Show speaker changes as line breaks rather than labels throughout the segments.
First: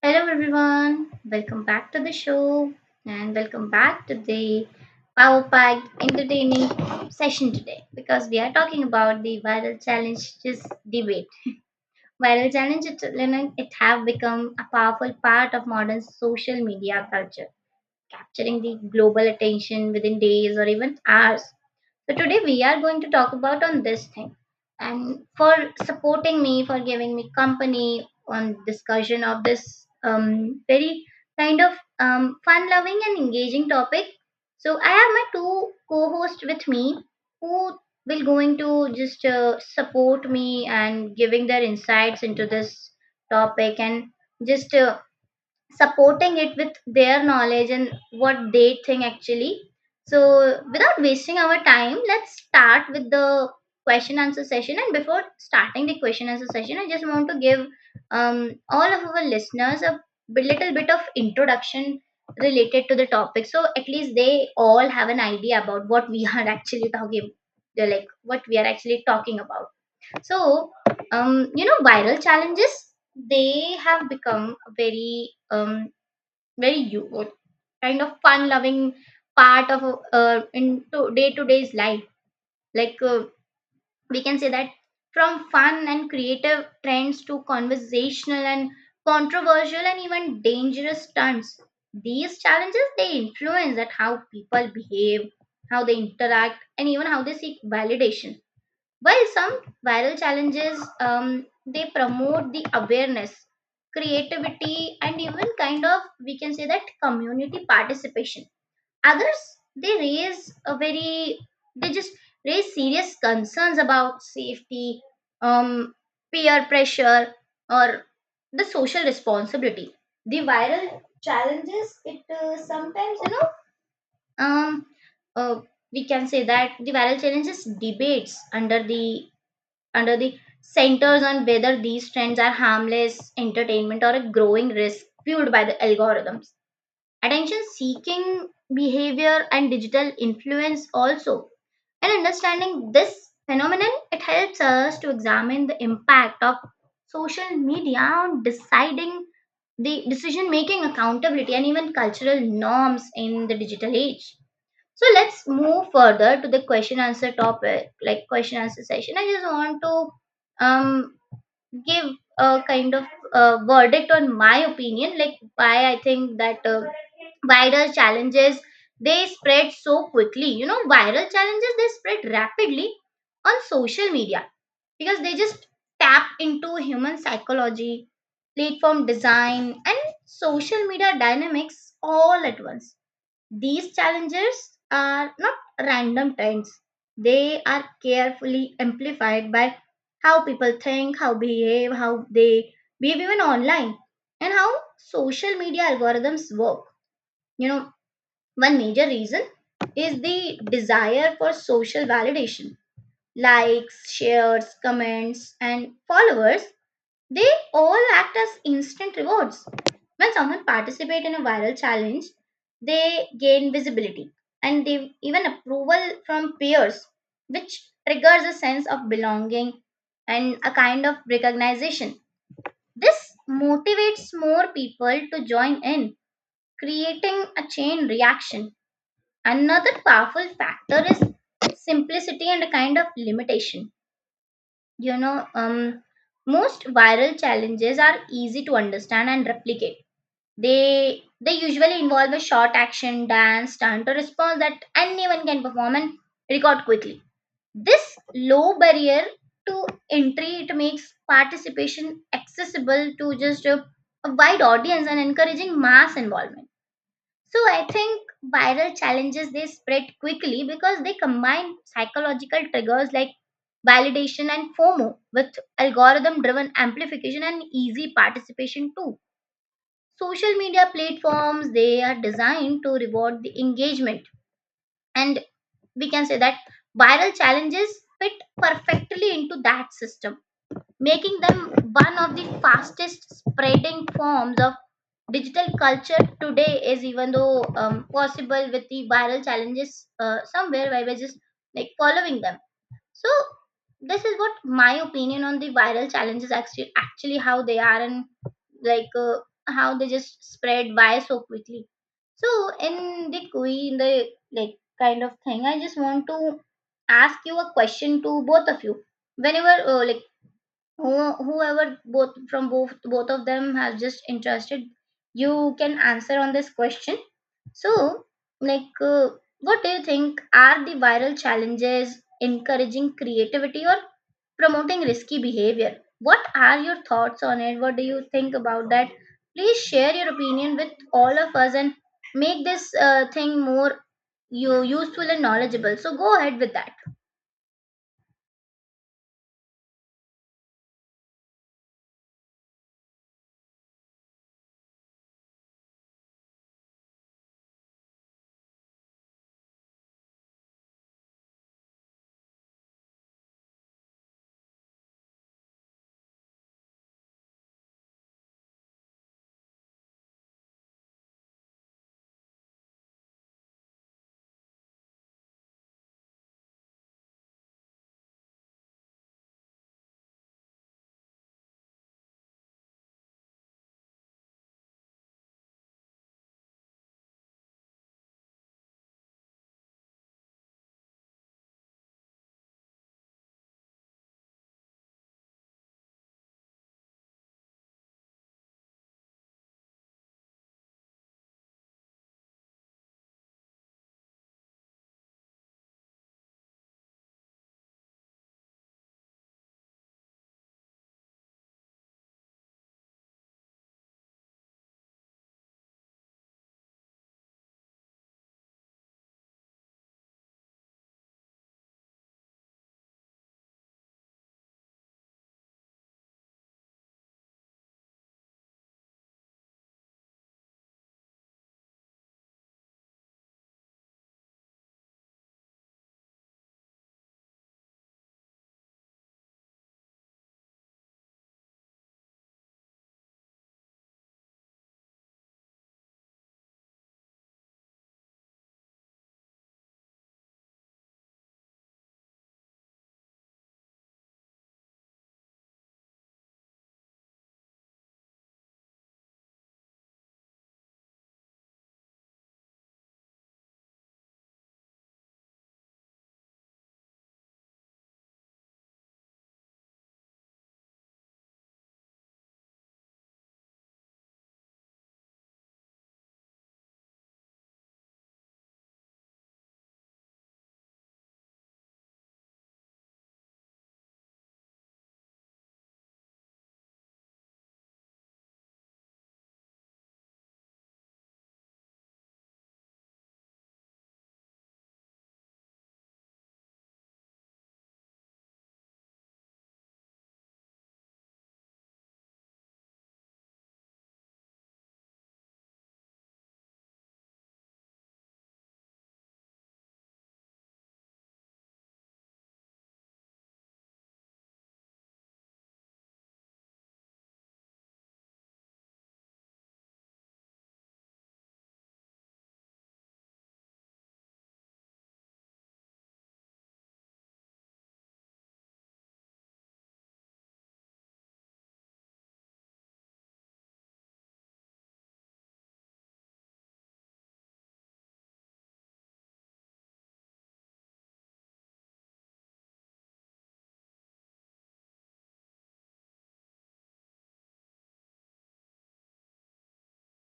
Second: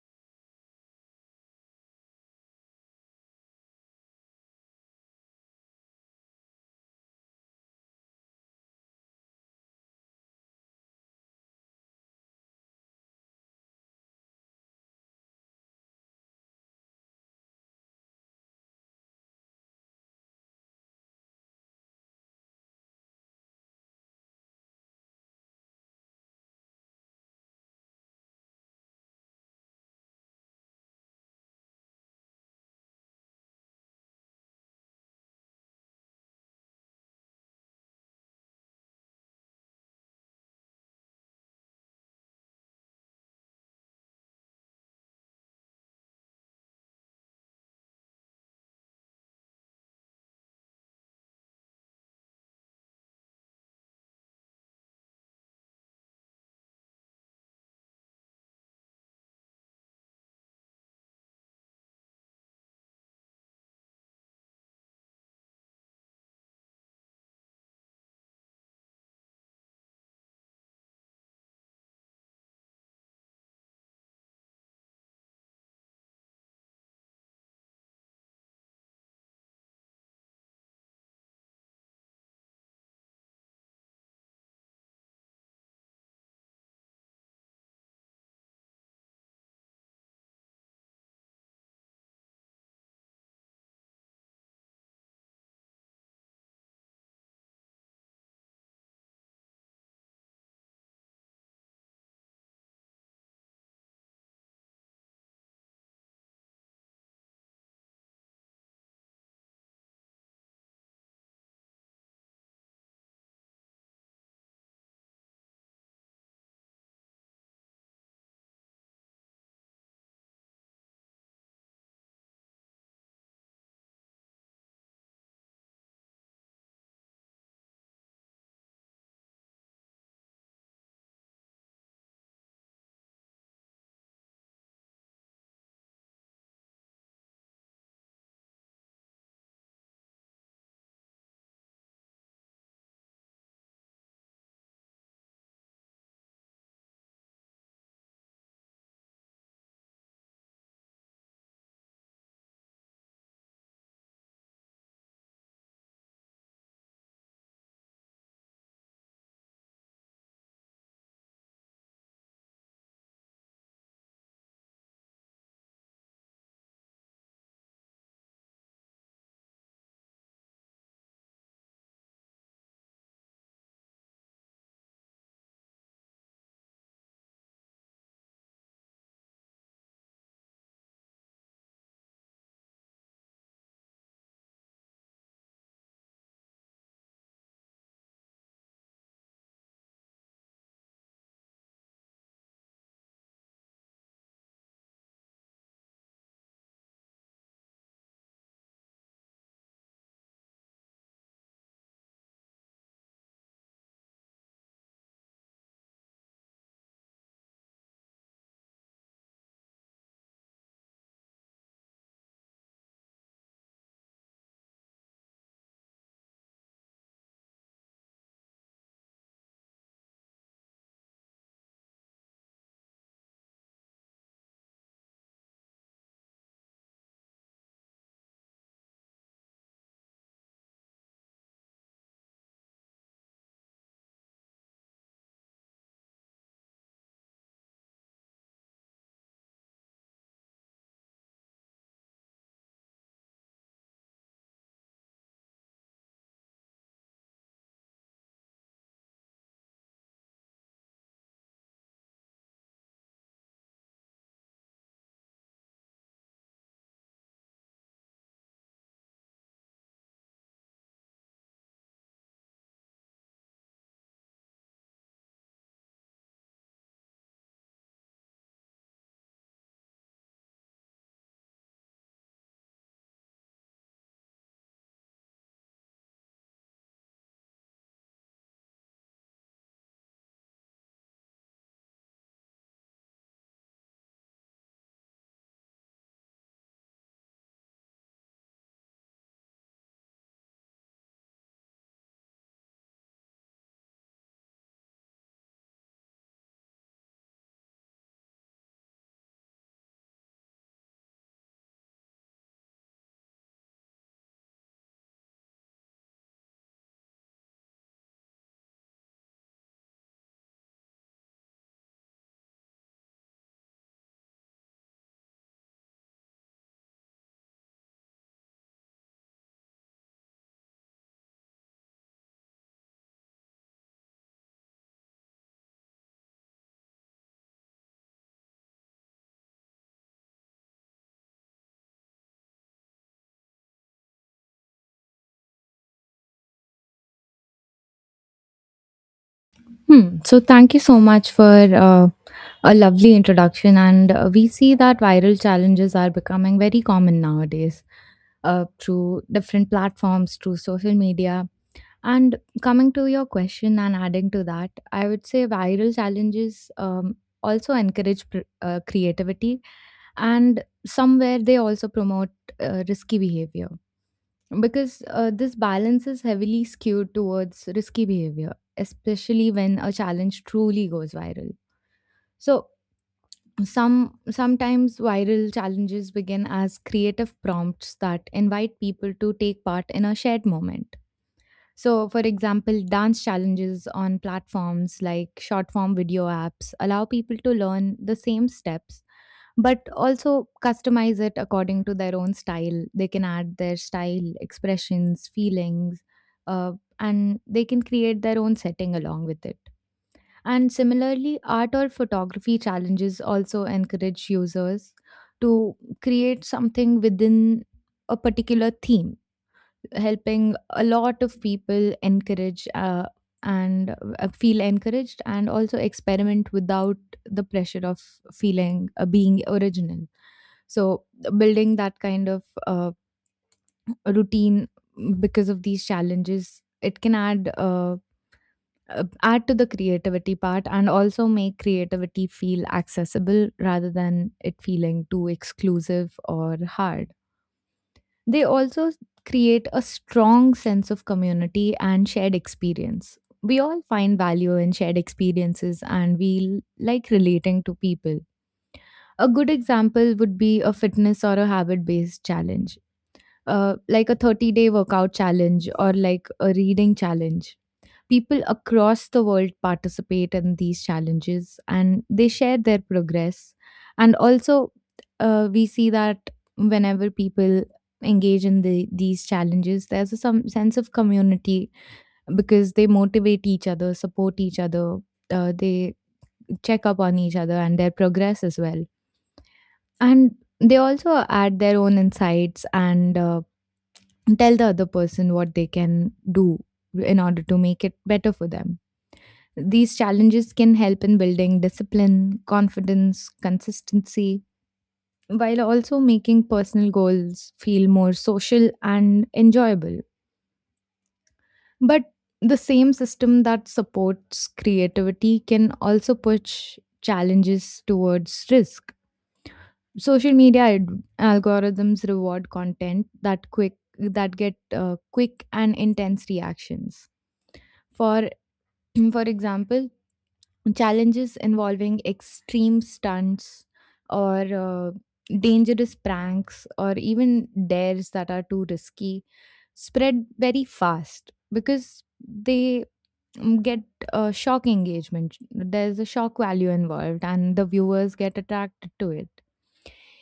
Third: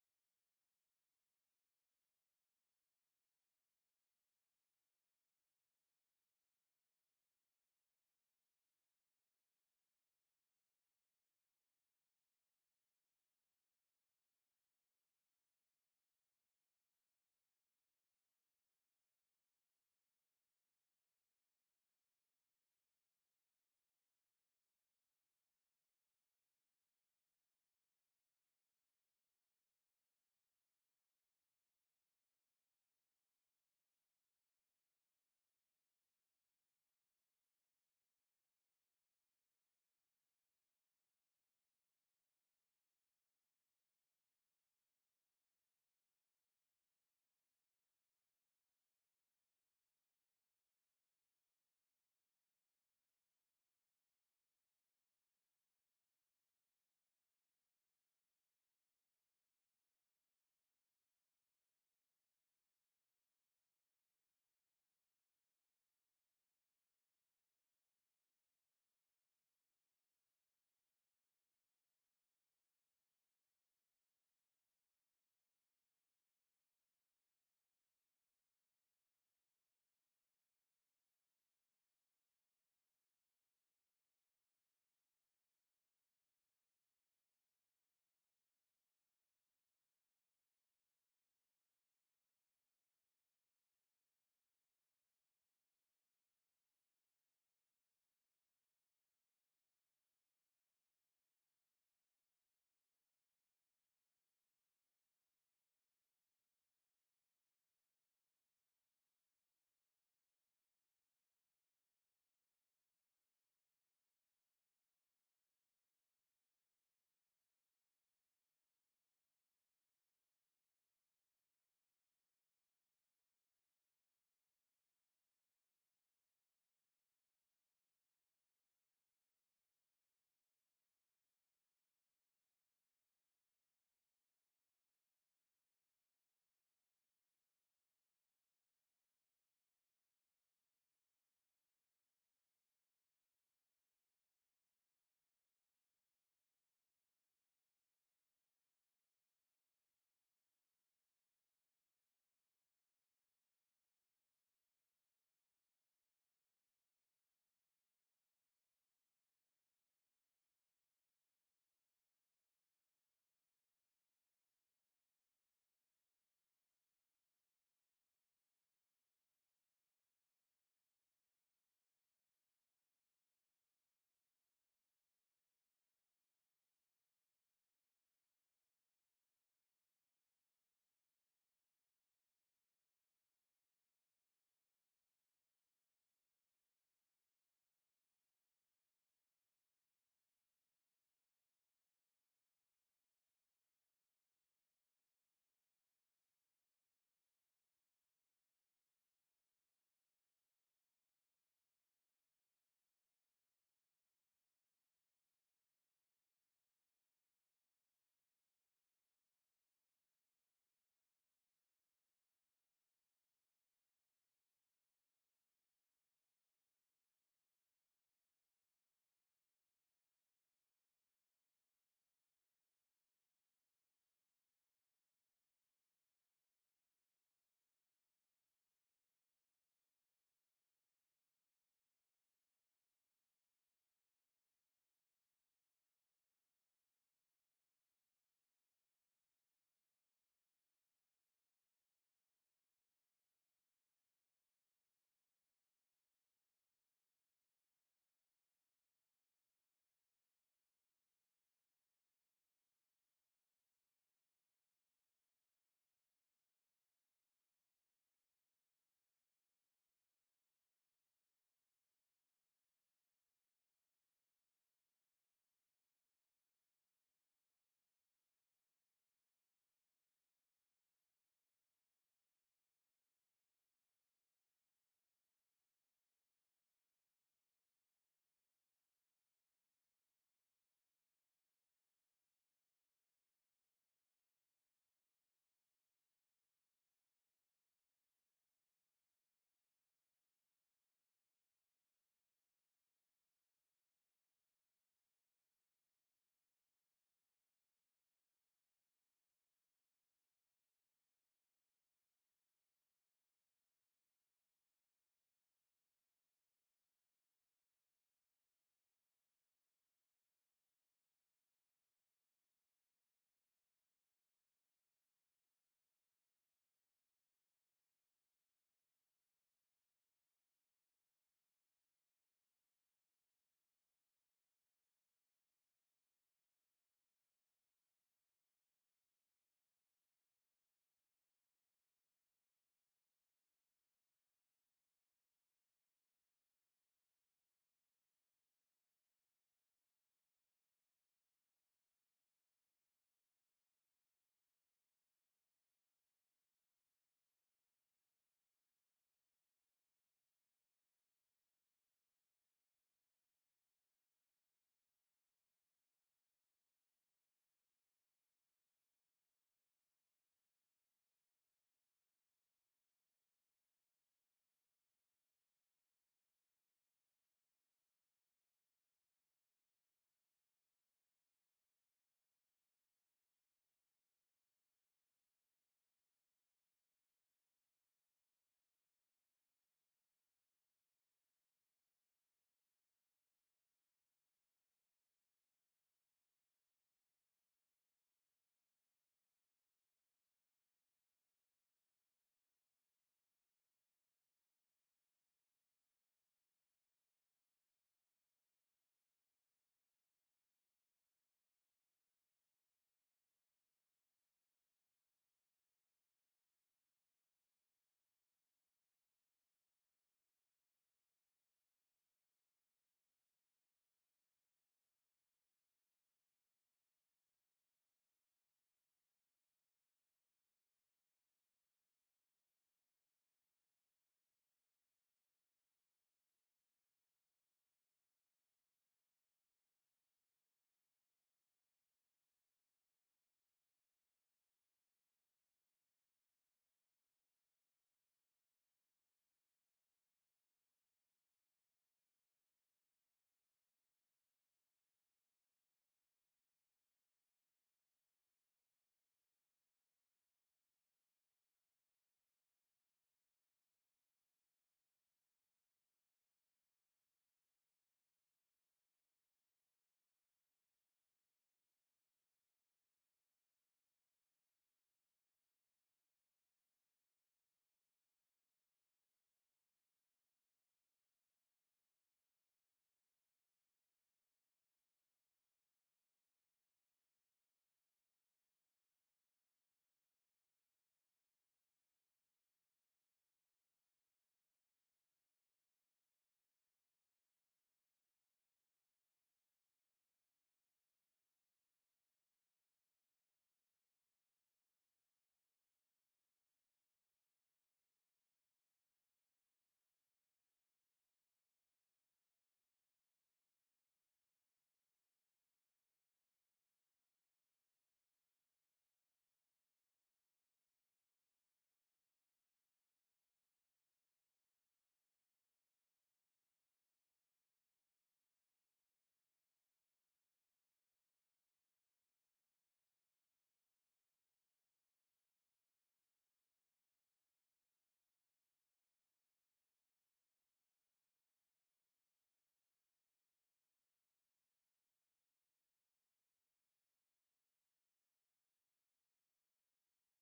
Hello, everyone. Welcome back to the show and welcome back to the power packed entertaining session today because we are talking about the viral challenges debate. Viral challenges, it have become a powerful part of modern social media culture, capturing the global attention within days or even hours. So today we are going to talk about on this thing and for supporting me for giving me company on discussion of this very kind of fun loving and engaging topic. So I have my two co-hosts with me who will going to just support me and giving their insights into this topic and just supporting it with their knowledge and what they think actually. So, without wasting our time, let's start with the question answer session. And before starting the question answer session, I just want to give all of our listeners a little bit of introduction related to the topic. So, at least they all have an idea about what we are actually talking they're like what we are actually talking about. So you know viral challenges they have become a very very you kind of fun loving part of into day to day's life, like we can say that from fun and creative trends to conversational and controversial and even dangerous stunts. These challenges they influence that how people behave, how they interact, and even how they seek validation. While some viral challenges they promote the awareness, creativity, and even kind of we can say that community participation. Others they raise a very they just raise serious concerns about safety, um, peer pressure, or the social responsibility. The viral challenges it sometimes um, uh, we can say that the viral challenges debates under the centers on whether these trends are harmless entertainment or a growing risk fueled by the algorithms. Attention seeking behavior and digital influence also. And understanding this phenomenon, it helps us to examine the impact of social media on deciding the decision making, accountability, and even cultural norms in the digital age. So let's move further to the question answer topic, like question answer session. I just want to give a kind of verdict on my opinion, like why I think that viral challenges they spread so quickly. You know, viral challenges they spread rapidly on social media because they just tap into human psychology, platform design, and social media dynamics all at once. These challenges are not random trends. They are carefully amplified by how people think, how behave, how they behave even online, and how social media algorithms work. You know, one major reason is the desire for social validation. Likes, shares, comments, and followers they all act as instant rewards. When someone participates in a viral challenge, they gain visibility and they even approval from peers, which triggers a sense of belonging and a kind of recognition. This motivates more people to join in, creating a chain reaction. Another powerful factor is simplicity and a kind of limitation, you know. Most viral challenges are easy to understand and replicate. They usually involve a short action, dance, stunt, or response that anyone can perform and record quickly. This low barrier to entry it makes participation accessible to just a wide audience and encouraging mass involvement. So I think viral challenges they spread quickly because they combine psychological triggers like validation and FOMO with algorithm driven amplification and easy participation too. Social media platforms they are designed to reward the engagement, and we can say that viral challenges fit perfectly into that system, making them one of the fastest spreading forms of digital culture today, is even though possible with the viral challenges somewhere by we're just like following them. So this is what my opinion on the viral challenges actually how they are, and like how they just spread by so quickly. So in the like kind of thing, I just want to ask you a question to both of you. Whenever like whoever both from both both of them have just interested, you can answer on this question. So like what do you think, are the viral challenges encouraging creativity or promoting risky behavior? What are your thoughts on it? What do you think about that? Please share your opinion with all of us and make this thing more you useful and knowledgeable, so go ahead with that.
Hmm. So thank you so much for uh, a lovely introduction. And we see that viral challenges are becoming very common nowadays through different platforms, through social media. And coming to your question and adding to that, I would say viral challenges also encourage creativity and somewhere they also promote risky behavior. Because this balance is heavily skewed towards risky behavior, especially when a challenge truly goes viral. So, sometimes viral challenges begin as creative prompts that invite people to take part in a shared moment. So, for example, dance challenges on platforms like short form video apps allow people to learn the same steps, but also customize it according to their own style. They can add their style, expressions, feelings, uh, and they can create their own setting along with it. And similarly, art or photography challenges also encourage users to create something within a particular theme, helping a lot of people encourage and feel encouraged and also experiment without the pressure of feeling being original. So building that kind of routine because of these challenges, it can add to the creativity part and also make creativity feel accessible rather than it feeling too exclusive or hard. They also create a strong sense of community and shared experience. We all find value in shared experiences, and like relating to people. A good example would be a fitness or a habit based challenge, like a 30-day workout challenge or like a reading challenge. People across the world participate in these challenges and they share their progress. And also, we see that whenever people engage in these challenges, there's a some sense of community because they motivate each other, support each other. They check up on each other and their progress as well. And they also add their own insights and tell the other person what they can do in order to make it better for them. These challenges can help in building discipline, confidence, consistency, while also making personal goals feel more social and enjoyable. But the same system that supports creativity can also push challenges towards risk. Social media algorithms reward content that quick that get quick and intense reactions. For for example, challenges involving extreme stunts or dangerous pranks or even dares that are too risky spread very fast because they get a shock engagement. There's a shock value involved, and the viewers get attracted to it.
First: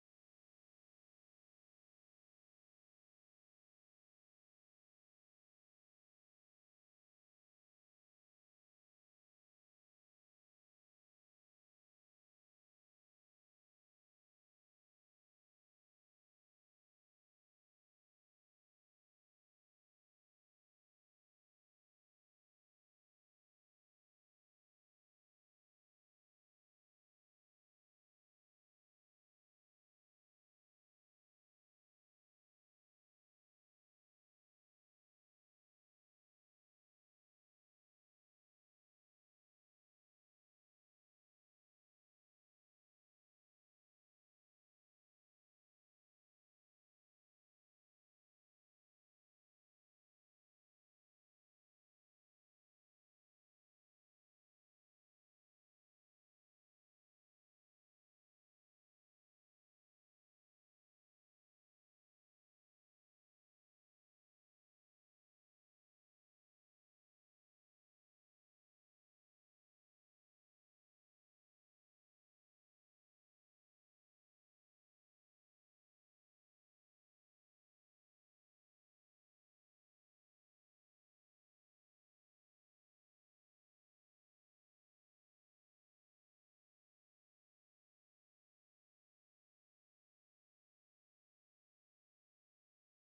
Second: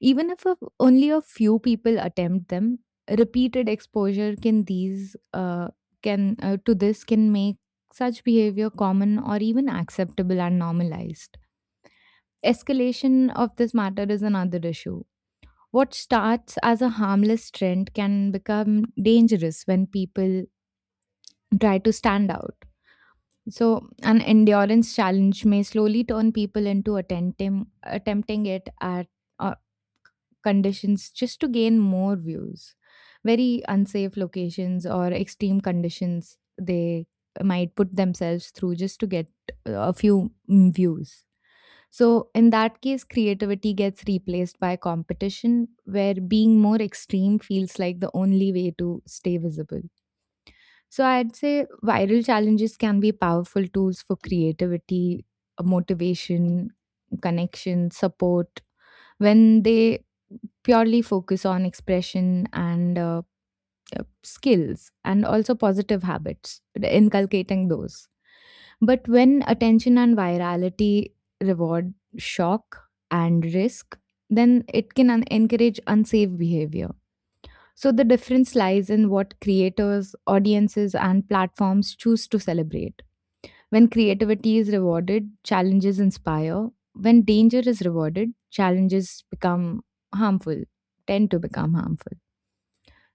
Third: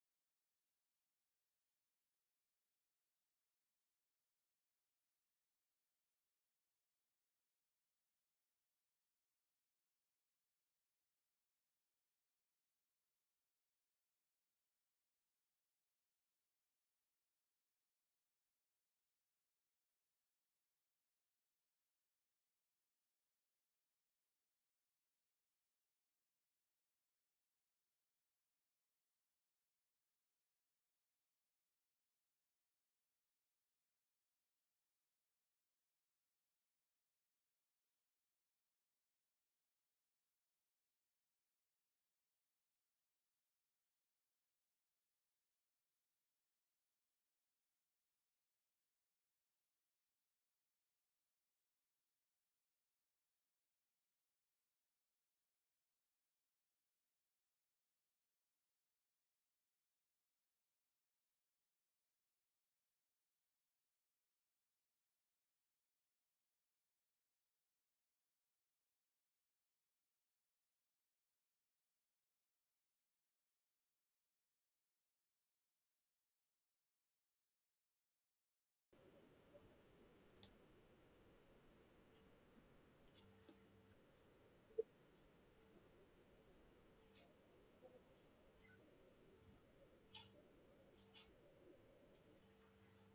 Even if only a few people attempt them, repeated exposure can these can to this can make such behavior common or even acceptable and normalized. Escalation of this matter is another issue. What starts as a harmless trend can become dangerous when people try to stand out. So an endurance challenge may slowly turn people into attempting it at uh, conditions just to gain more views. Very unsafe locations or extreme conditions they might put themselves through just to get a few views. So, in that case, creativity gets replaced by competition, where being more extreme feels like the only way to stay visible. So I'd say viral challenges can be powerful tools for creativity, motivation, connection, support, when they purely focus on expression and skills and also positive habits, inculcating those. But when attention and virality reward shock and risk, then it can encourage unsafe behavior. So the difference lies in what creators, audiences, and platforms choose to celebrate. When creativity is rewarded, challenges inspire. When danger is rewarded, challenges become harmful, tend to become harmful.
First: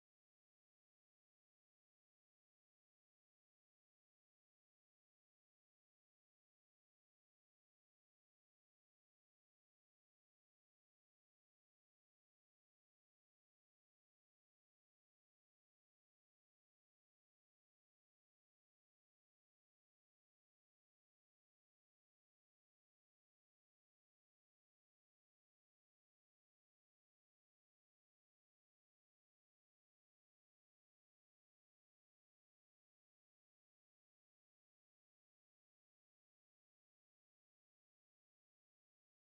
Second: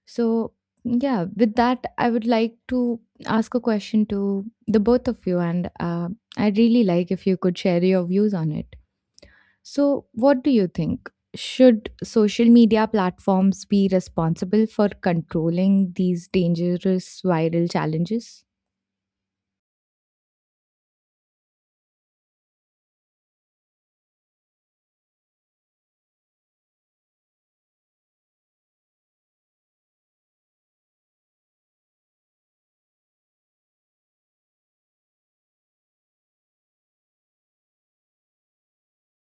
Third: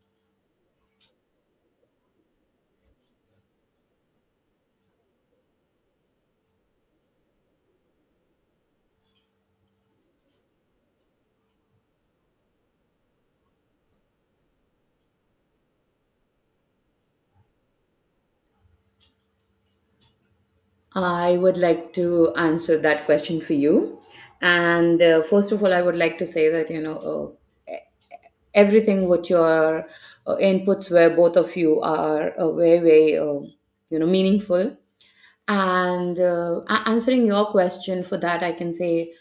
So, yeah, with that, I would like to ask a question to the both of you, and I'd really like if you could share your views on it. So, what do you think? Should social media platforms be responsible for controlling these dangerous viral challenges?
I would like to answer that question for you. And First of all, I would like to say that, uh, e- everything what your inputs were. Both of you are very, very, meaningful. Answering your question for that, I can say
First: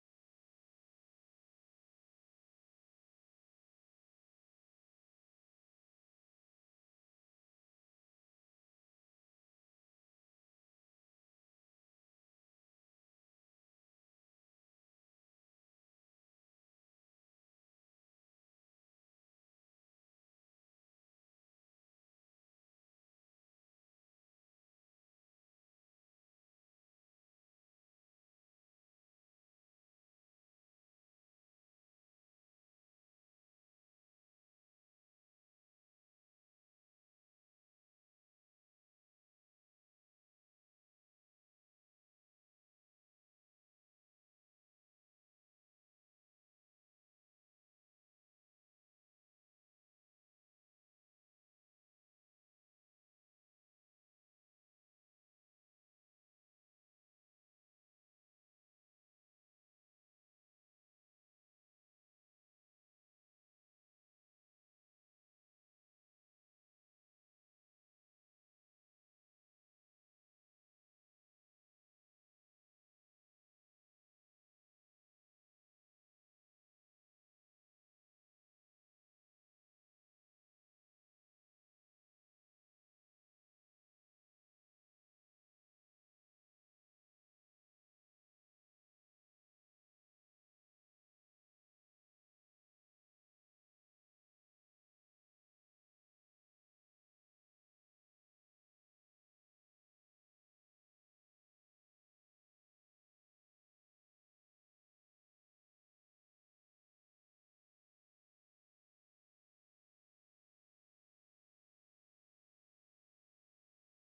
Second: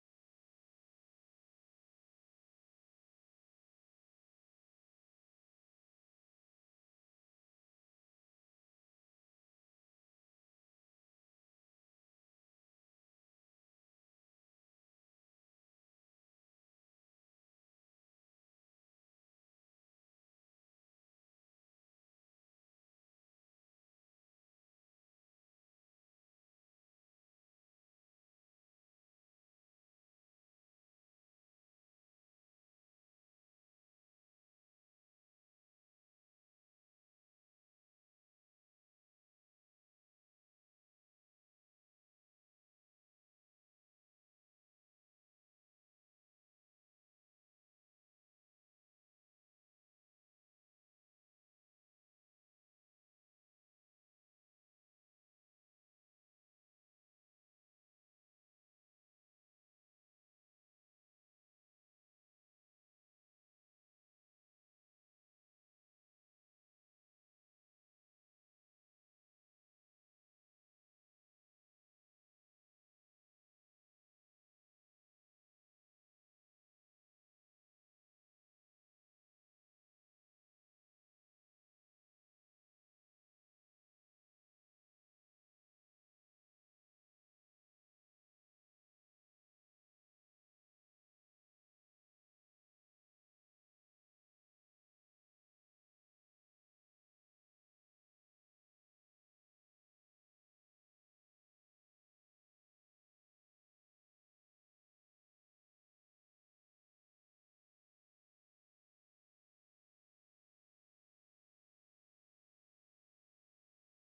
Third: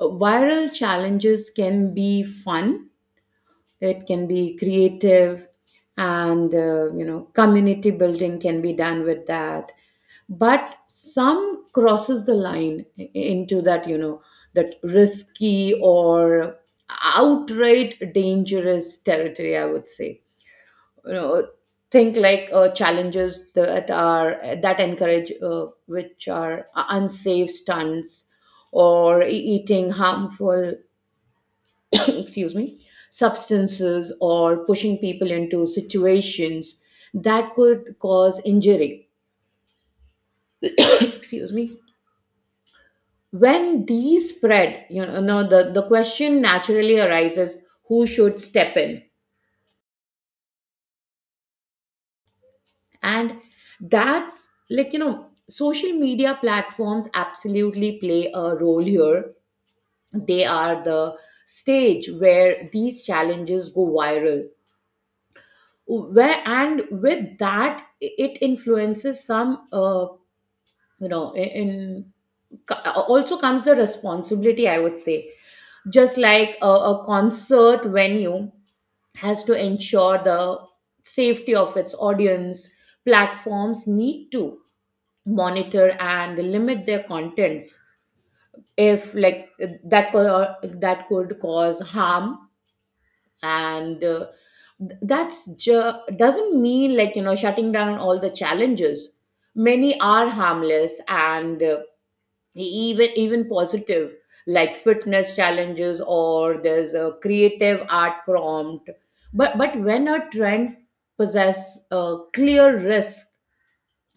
viral challenges can be fun, it can be creative, and, community building can be done with that, but some crosses the line into that, that risky or outright dangerous territory, I would say. you know think like challenges that are, that encourage which are unsafe stunts or eating harmful excuse me, substances, or pushing people into situations that could cause injury. Excuse me. When these spread, you know no, the question naturally arises, who should step in? And that's like, social media platforms absolutely play a role here. They are the stage where these challenges go viral, where, and with that, it influences some. You know in in- Also comes the responsibility, I would say. Just like a concert venue has to ensure the safety of its audience. Platforms need to monitor and limit their contents if like that could cause harm. And th- that's ju- Doesn't mean like, shutting down all the challenges. Many are harmless and, even positive, like fitness challenges or there's a creative art prompt. But when a trend possess a clear risk,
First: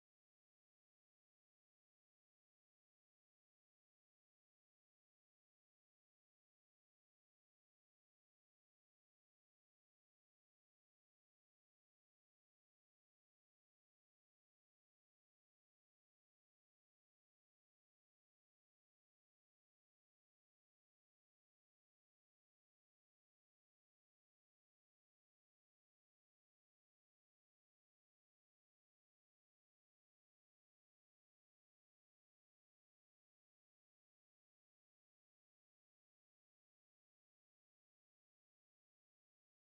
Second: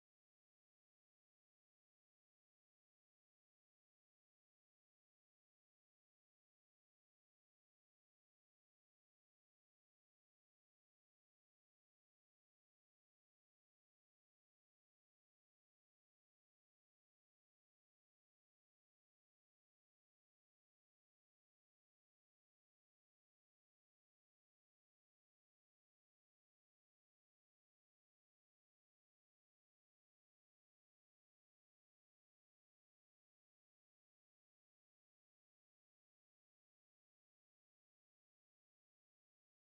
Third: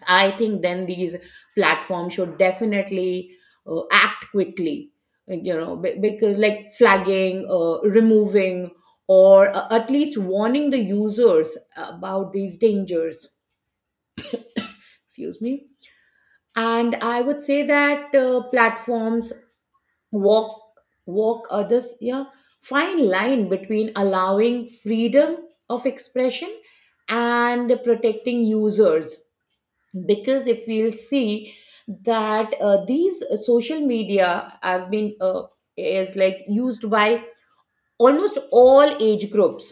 I think then these platforms should definitely act quickly. Like, because like flagging, removing, or at least warning the users about these dangers. Excuse me. And I would say that platforms walk walk others, yeah, fine line between allowing freedom of expression and protecting users. Because if we'll see that these social media have been, is like used by almost all age groups,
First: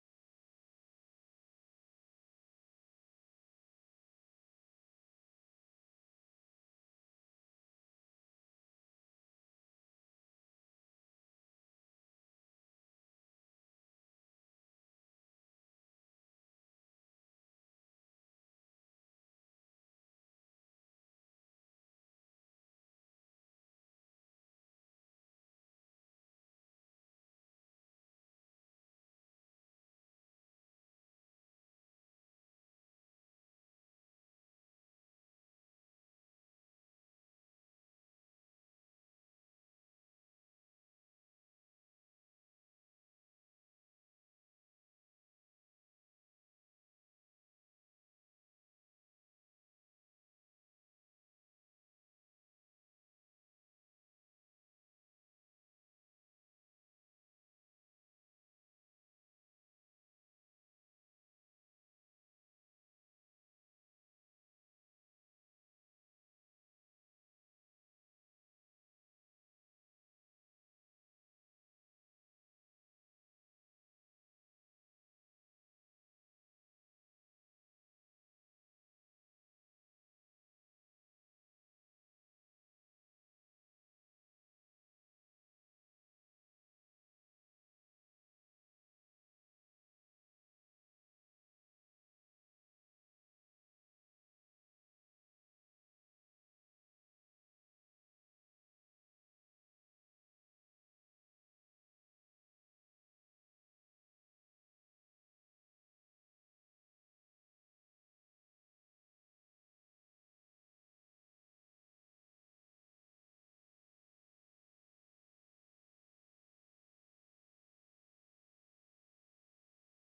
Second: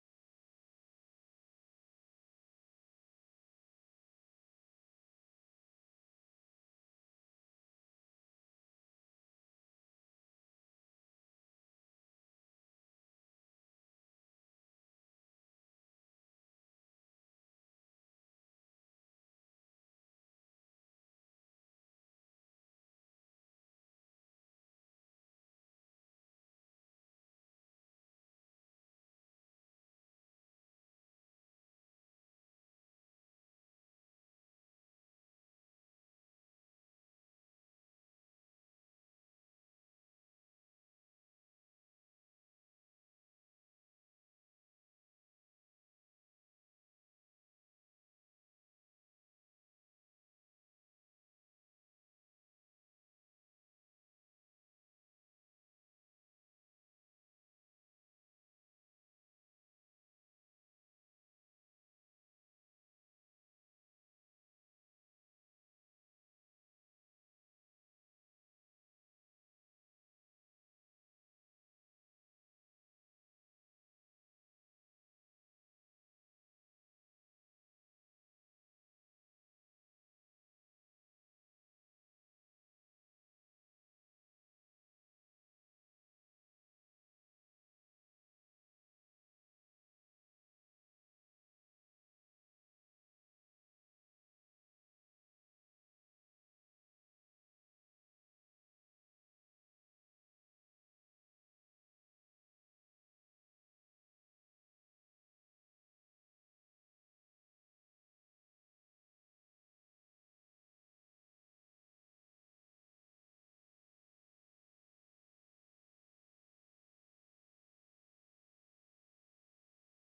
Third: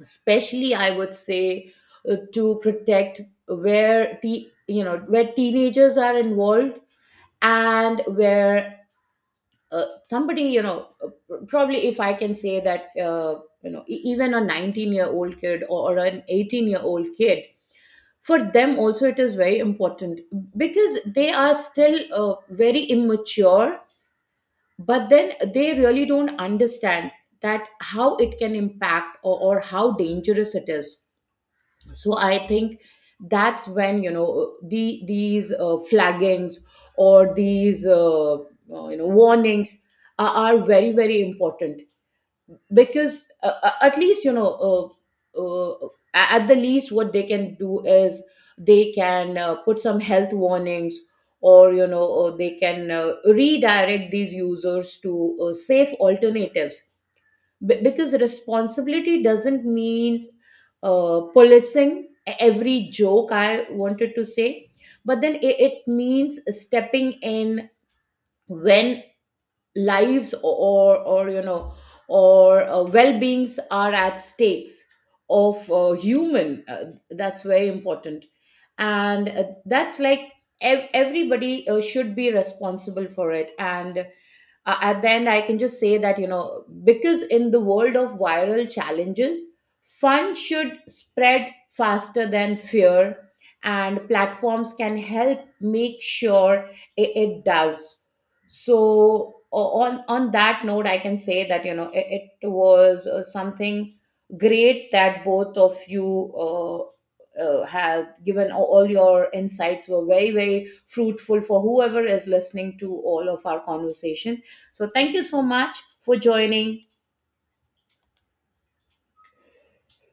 especially, I would say, to protect where where teenagers are involved, and where somebody, probably, if I can say that, even a 19-year-old kid, or an 18-year-old kid, for them also it is very important, because they are still very immature, but then they really don't understand that how it can impact, or how dangerous it is. So I think that's when, these flaggings or these warnings are very very important. Because at least, uh, uh, at the least what they can do is they can put some health warnings, or, or they can redirect these users to safe alternatives. Because responsibility doesn't mean policing every joke, I wanted to say, but then it means stepping in when lives, or, well-beings are at stakes of human. That's very important. And That's like everybody should be responsible for it. And At the end I can just say that, because in the world of viral challenges, fun should spread faster than fear, and platforms can help make sure it does. So, on that note I can say that, it was something great. That both of you have given, all your insights were very very fruitful for whoever is listening to all of our conversation. So thank you so much for joining.